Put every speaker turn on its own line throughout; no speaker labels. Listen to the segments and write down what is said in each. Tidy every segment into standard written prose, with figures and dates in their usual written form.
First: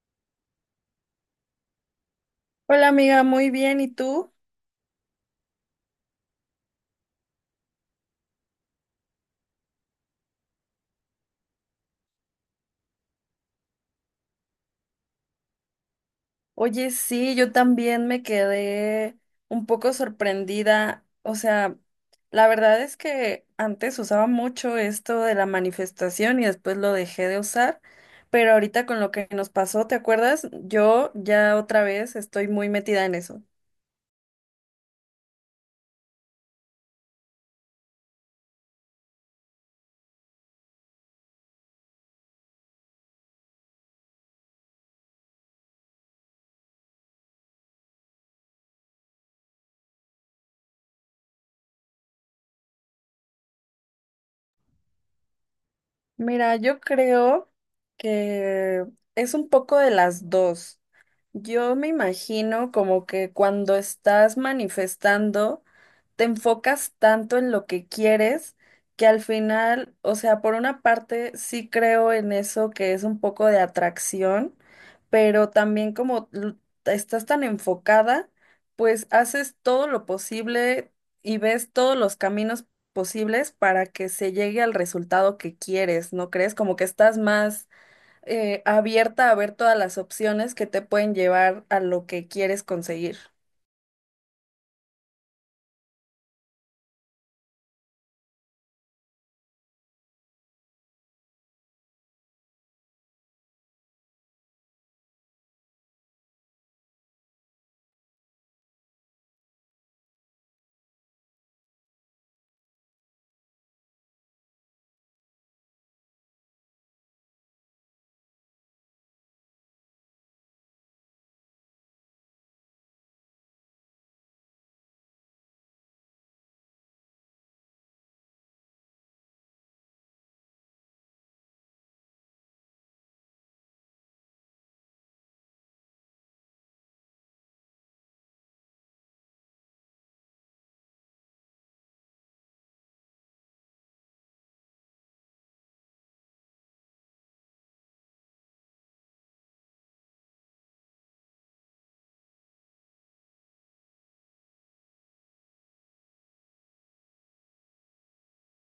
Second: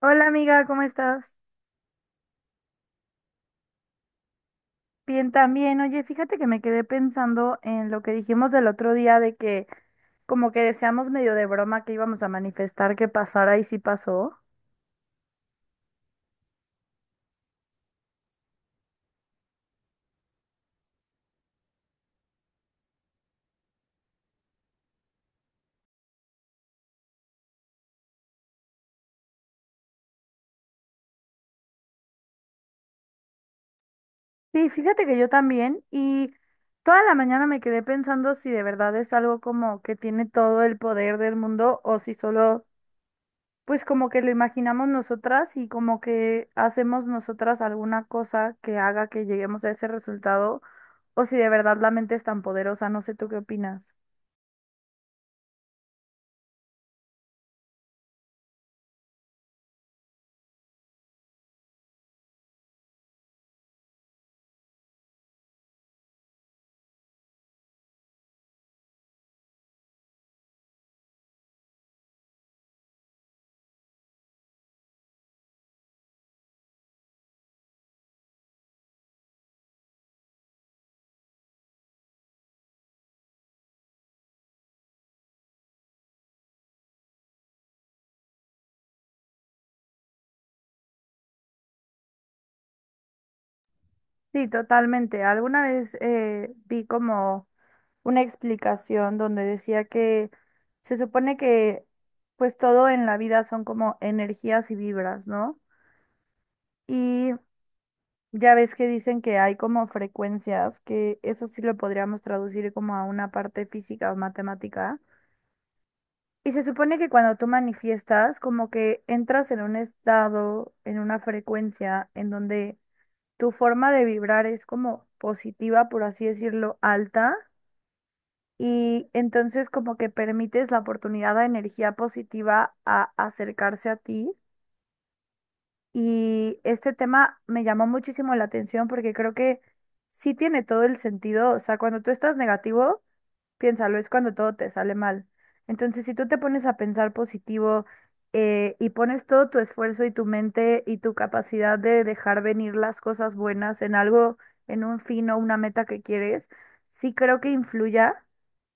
Hola amiga, ¿cómo estás?
Hola amiga, muy bien. ¿Y tú?
Bien también. Oye, fíjate que me quedé pensando en lo que dijimos del otro día de que como que deseamos medio de broma que íbamos a manifestar que pasara y sí pasó.
Oye, sí, yo también me quedé un poco sorprendida. O sea, la verdad es que antes usaba mucho esto de la manifestación y después lo dejé de usar, pero ahorita con lo que nos pasó, ¿te acuerdas? Yo ya otra vez estoy muy metida en eso.
Sí, fíjate que yo también y toda la mañana me quedé pensando si de verdad es algo como que tiene todo el poder del mundo o si solo pues como que lo imaginamos nosotras y como que hacemos nosotras alguna cosa que haga que lleguemos a ese resultado o si de verdad la mente es tan poderosa. No sé, ¿tú qué opinas?
Mira, yo creo que es un poco de las dos. Yo me imagino como que cuando estás manifestando, te enfocas tanto en lo que quieres que al final, o sea, por una parte sí creo en eso que es un poco de atracción, pero también como estás tan enfocada, pues haces todo lo posible y ves todos los caminos posibles para que se llegue al resultado que quieres, ¿no crees? Como que estás más abierta a ver todas las opciones que te pueden llevar a lo que quieres conseguir.
Sí, totalmente. Alguna vez vi como una explicación donde decía que se supone que pues todo en la vida son como energías y vibras, ¿no? Y ya ves que dicen que hay como frecuencias, que eso sí lo podríamos traducir como a una parte física o matemática. Y se supone que cuando tú manifiestas, como que entras en un estado, en una frecuencia en donde tu forma de vibrar es como positiva, por así decirlo, alta. Y entonces como que permites la oportunidad a energía positiva a acercarse a ti. Y este tema me llamó muchísimo la atención porque creo que sí tiene todo el sentido. O sea, cuando tú estás negativo, piénsalo, es cuando todo te sale mal. Entonces, si tú te pones a pensar positivo, y pones todo tu esfuerzo y tu mente y tu capacidad de dejar venir las cosas buenas en algo, en un fin o una meta que quieres, sí creo que influya,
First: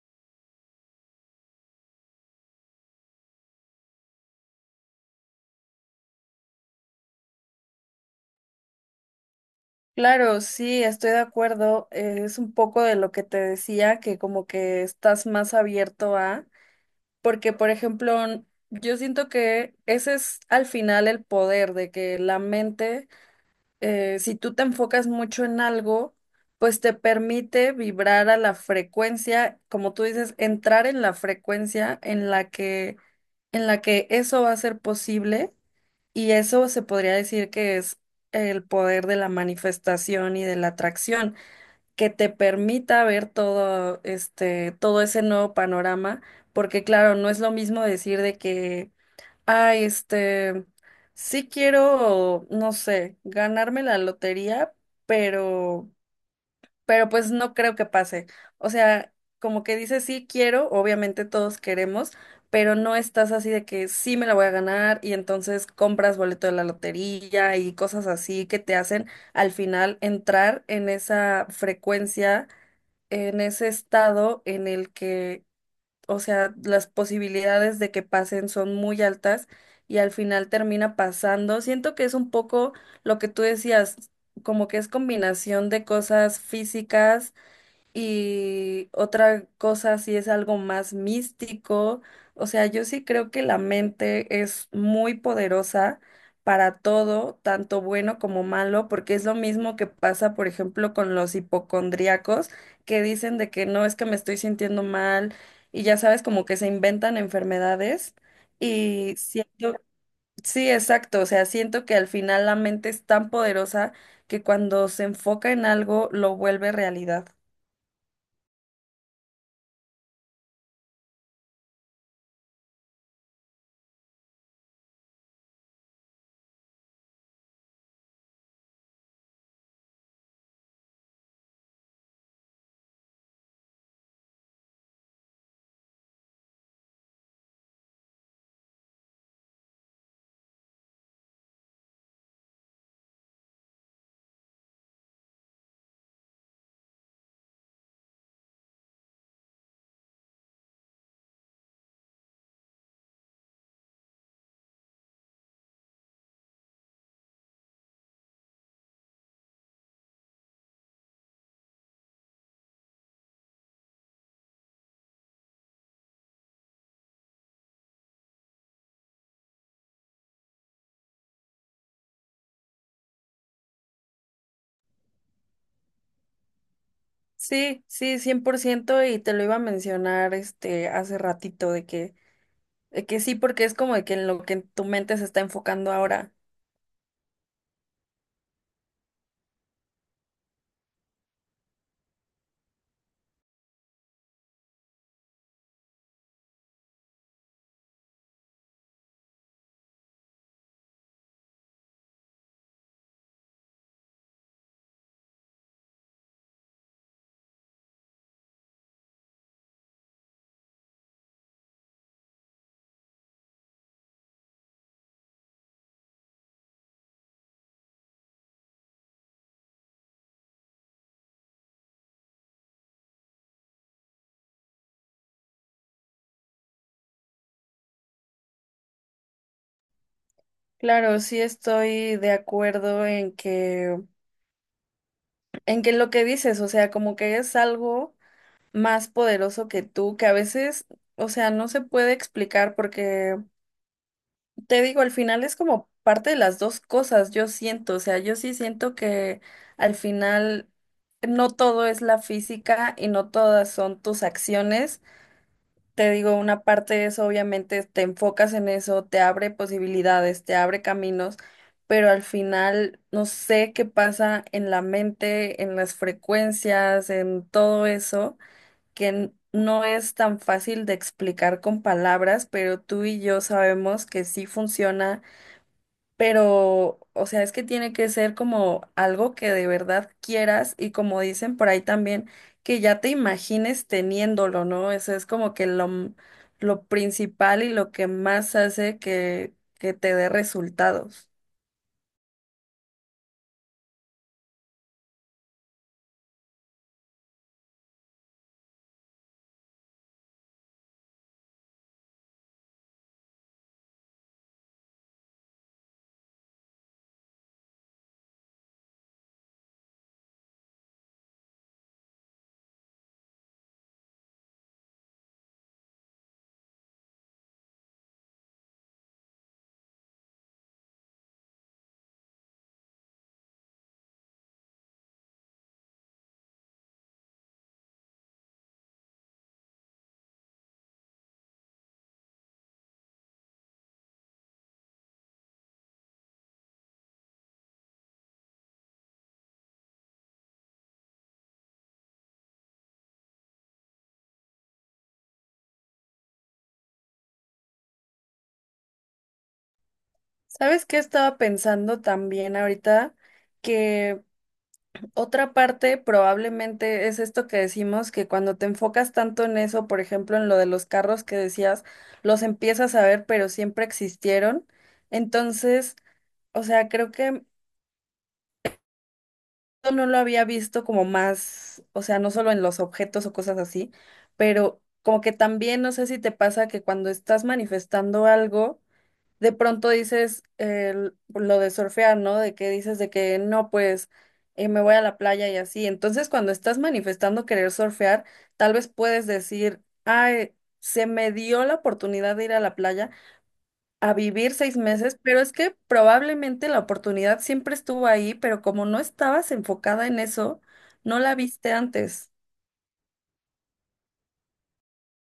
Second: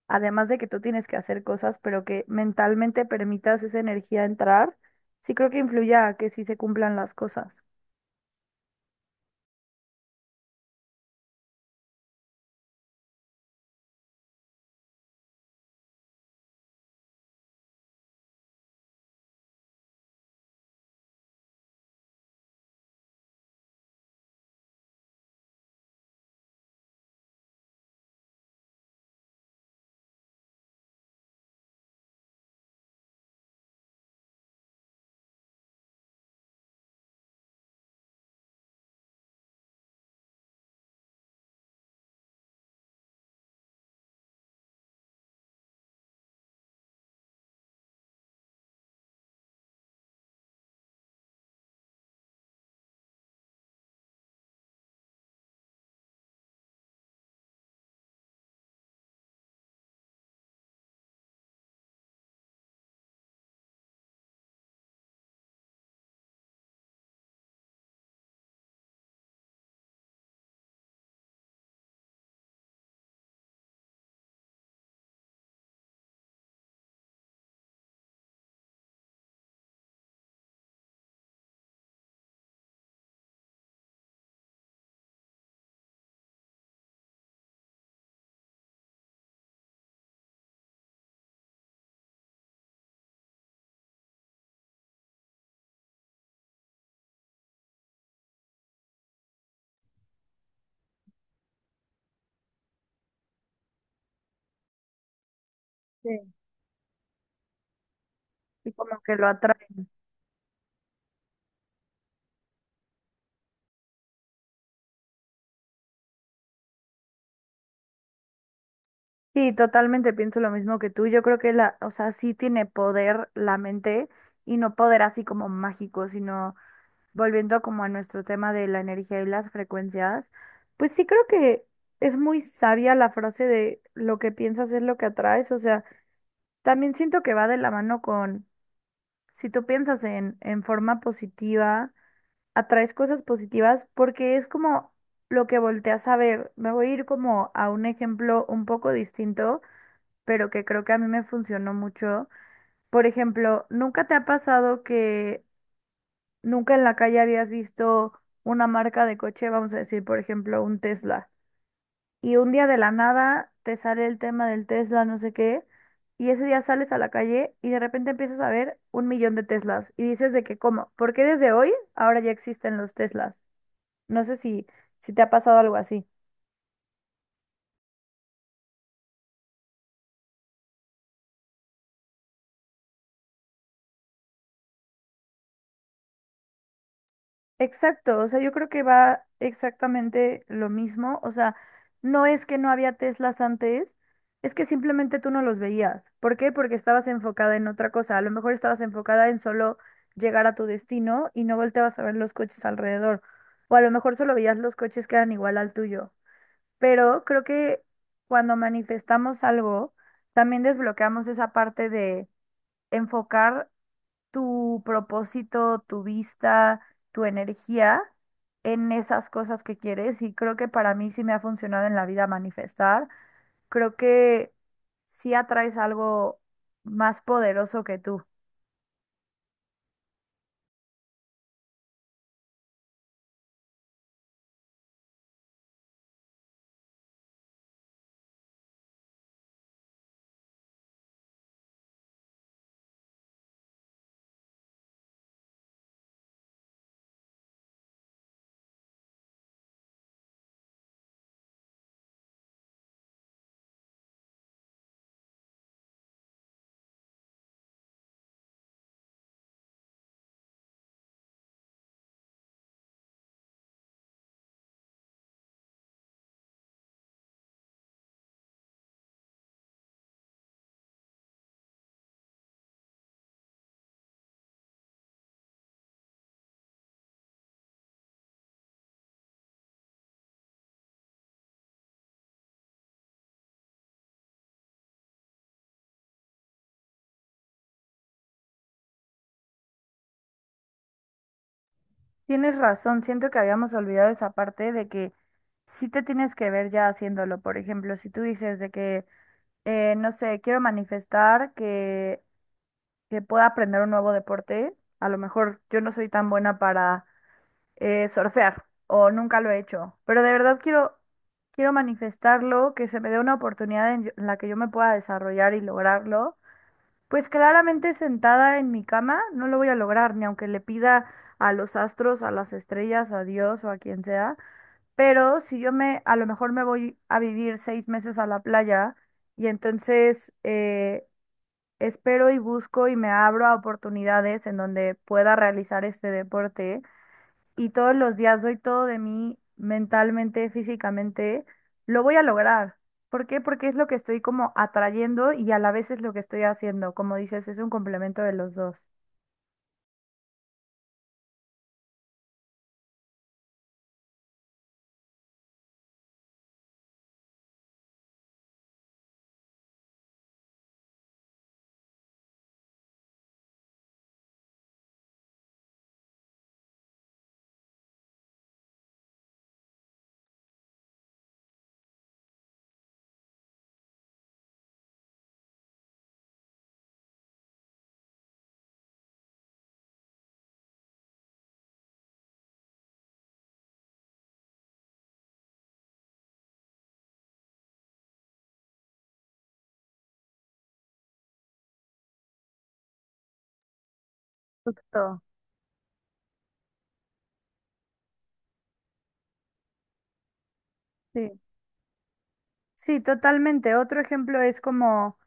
además de que tú tienes que hacer cosas, pero que mentalmente permitas esa energía entrar, sí creo que influya a que sí se cumplan las cosas.
Claro, sí, estoy de acuerdo. Es un poco de lo que te decía, que como que estás más abierto a, porque por ejemplo, yo siento que ese es al final el poder de que la mente si tú te enfocas mucho en algo, pues te permite vibrar a la frecuencia, como tú dices, entrar en la frecuencia en la que eso va a ser posible, y eso se podría decir que es el poder de la manifestación y de la atracción, que te permita ver todo este, todo ese nuevo panorama, porque claro, no es lo mismo decir de que ay, este, sí quiero, no sé, ganarme la lotería, pero, pues no creo que pase. O sea, como que dice sí quiero, obviamente todos queremos, pero no estás así de que sí me la voy a ganar y entonces compras boleto de la lotería y cosas así que te hacen al final entrar en esa frecuencia, en ese estado en el que, o sea, las posibilidades de que pasen son muy altas y al final termina pasando. Siento que es un poco lo que tú decías, como que es combinación de cosas físicas y otra cosa, si es algo más místico. O sea, yo sí creo que la mente es muy poderosa para todo, tanto bueno como malo, porque es lo mismo que pasa, por ejemplo, con los hipocondríacos, que dicen de que no, es que me estoy sintiendo mal, y ya sabes,
Sí,
como que se inventan enfermedades.
y como
Y
que lo
siento,
atraen.
sí, exacto, o sea, siento que al final la mente es tan poderosa que cuando se enfoca en algo lo vuelve realidad.
Sí, totalmente pienso lo mismo que tú. Yo creo que la, o sea, sí tiene poder la mente y no poder así como mágico, sino volviendo como a nuestro tema de la energía y las frecuencias, pues sí creo que es muy sabia la frase de lo que piensas es lo que atraes. O sea, también siento que va de la mano con si tú piensas en forma positiva, atraes cosas positivas porque es como lo que volteas a ver. Me voy a ir como a un ejemplo un poco distinto, pero que creo que a mí me funcionó mucho. Por ejemplo, ¿nunca te ha pasado que nunca en la calle habías visto una marca de coche? Vamos a decir, por ejemplo, un Tesla y un día de la nada te sale el tema del Tesla, no sé qué, y ese día sales a la calle y de repente empiezas a ver un millón de Teslas y dices de que, ¿cómo? ¿Por qué desde hoy ahora ya existen los Teslas? No sé si, si te ha pasado algo así.
Sí, sí, 100%, y te lo iba a mencionar este hace ratito de que sí, porque es como de que en lo que tu mente se está enfocando ahora.
Exacto, o sea, yo creo que va exactamente lo mismo, o sea, no es que no había Teslas antes, es que simplemente tú no los veías. ¿Por qué? Porque estabas enfocada en otra cosa, a lo mejor estabas enfocada en solo llegar a tu destino y no volteabas a ver los coches alrededor, o a lo mejor solo veías los coches que eran igual al tuyo. Pero creo que cuando manifestamos algo, también desbloqueamos esa parte de enfocar tu propósito, tu vista, tu energía en esas cosas que quieres y creo que para mí sí me ha funcionado en la vida manifestar. Creo que sí atraes algo más poderoso que tú.
Claro, sí, estoy de acuerdo en que lo que dices. O sea, como que es algo más poderoso que tú, que a veces, o sea, no se puede explicar porque, te digo, al final es como parte de las dos cosas. Yo siento, o sea, yo sí siento que al final no todo es la física y no todas son tus acciones. Te digo, una parte es obviamente te enfocas en eso, te abre posibilidades, te abre caminos, pero al final no sé qué pasa en la mente, en las frecuencias, en todo eso, que no es tan fácil de explicar con palabras, pero tú y yo sabemos que sí funciona. Pero, o sea, es que tiene que ser como algo que de verdad quieras, y como dicen por ahí también, que ya te imagines teniéndolo, ¿no? Eso es como que lo, lo principal y lo que más hace que te dé resultados.
Tienes razón, siento que habíamos olvidado esa parte de que sí te tienes que ver ya haciéndolo. Por ejemplo, si tú dices de que, no sé, quiero manifestar que pueda aprender un nuevo deporte, a lo mejor yo no soy tan buena para surfear o nunca lo he hecho, pero de verdad quiero, quiero manifestarlo, que se me dé una oportunidad en, en la que yo me pueda desarrollar y lograrlo. Pues claramente sentada en mi cama no lo voy a lograr, ni aunque le pida a los astros, a las estrellas, a Dios o a quien sea, pero si yo me, a lo mejor me voy a vivir 6 meses a la playa y entonces, espero y busco y me abro a oportunidades en donde pueda realizar este deporte y todos los días doy todo de mí mentalmente, físicamente, lo voy a lograr. ¿Por qué? Porque es lo que estoy como atrayendo y a la vez es lo que estoy haciendo. Como dices, es un complemento de los dos.
¿Sabes qué estaba pensando también ahorita? Otra parte probablemente es esto que decimos, que cuando te enfocas tanto en eso, por ejemplo, en lo de los carros que decías, los empiezas a ver, pero siempre existieron. Entonces, o sea, creo que yo no lo había visto como más, o sea, no solo en los objetos o cosas así, pero como que también, no sé si te pasa que cuando estás manifestando algo, de pronto dices lo de surfear, ¿no? De que dices de que no, pues me voy a la playa y así. Entonces, cuando estás manifestando querer surfear, tal vez puedes decir, ay, se me dio la oportunidad de ir a la playa a vivir seis
Justo.
meses, pero es que probablemente la oportunidad siempre estuvo ahí, pero como no estabas enfocada en eso, no
Sí,
la viste antes.
sí, totalmente. Otro ejemplo es como,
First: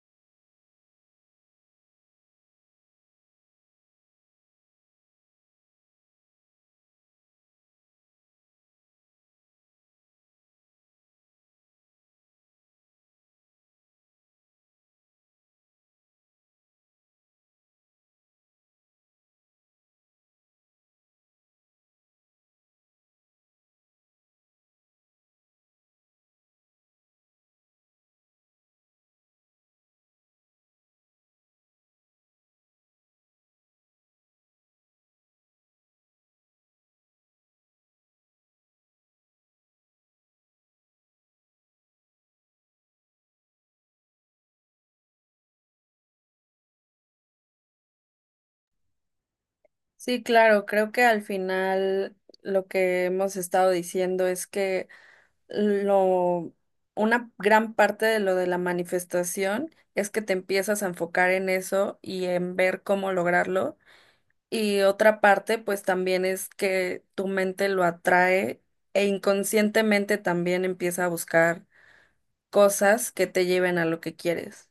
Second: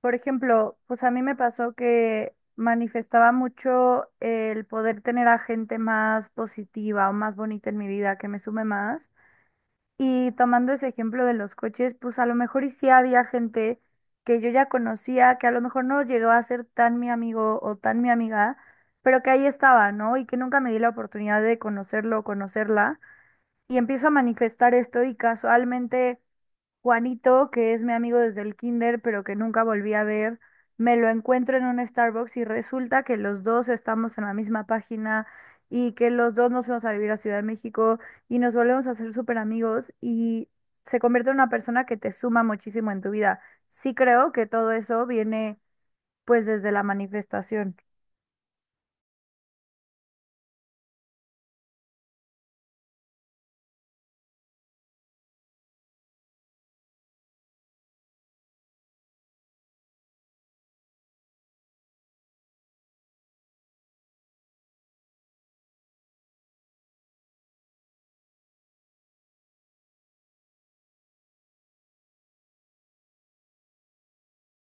por ejemplo, pues a mí me pasó que manifestaba mucho el poder tener a gente más positiva o más bonita en mi vida, que me sume más. Y tomando ese ejemplo de los coches, pues a lo mejor y sí había gente que yo ya conocía, que a lo mejor no llegó a ser tan mi amigo o tan mi amiga, pero que ahí estaba, ¿no? Y que nunca me di la oportunidad de conocerlo o conocerla. Y empiezo a manifestar esto y casualmente Juanito, que es mi amigo desde el kinder, pero que nunca volví a ver, me lo encuentro en un Starbucks y resulta que los dos estamos en la misma página y que los dos nos fuimos a vivir a Ciudad de México y nos volvemos a ser súper amigos y se convierte en una persona que te suma muchísimo en tu vida. Sí creo que todo eso viene pues desde la manifestación.
Sí, claro, creo que al final lo que hemos estado diciendo es que lo, una gran parte de lo de la manifestación es que te empiezas a enfocar en eso y en ver cómo lograrlo. Y otra parte, pues también es que tu mente lo atrae e inconscientemente también empieza a buscar cosas que te lleven a lo que quieres.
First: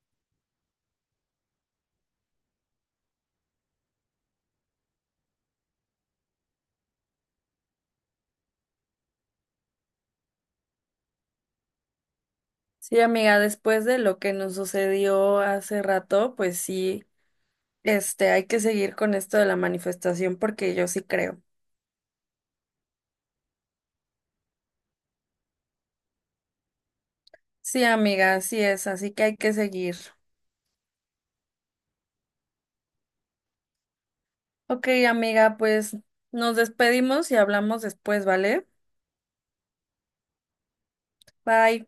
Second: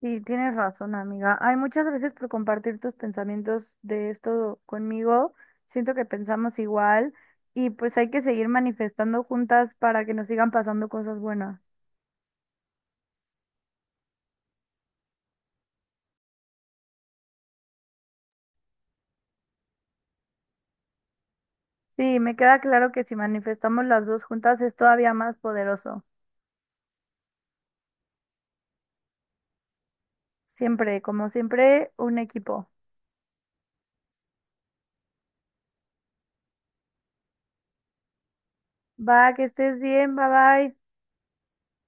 Y tienes razón, amiga. Ay, muchas gracias por compartir tus pensamientos de esto conmigo. Siento que pensamos igual y pues hay que seguir manifestando juntas para que nos sigan pasando cosas buenas.
Sí, amiga, después de lo que nos sucedió hace rato, pues sí, este, hay que seguir con esto de la manifestación porque yo sí creo.
Sí, me queda claro que si manifestamos las dos juntas es todavía más poderoso.
Sí, amiga, así es, así que hay que seguir.
Siempre, como siempre, un equipo.
Ok, amiga, pues nos despedimos y hablamos después, ¿vale?
Va, que estés bien, bye bye.
Bye.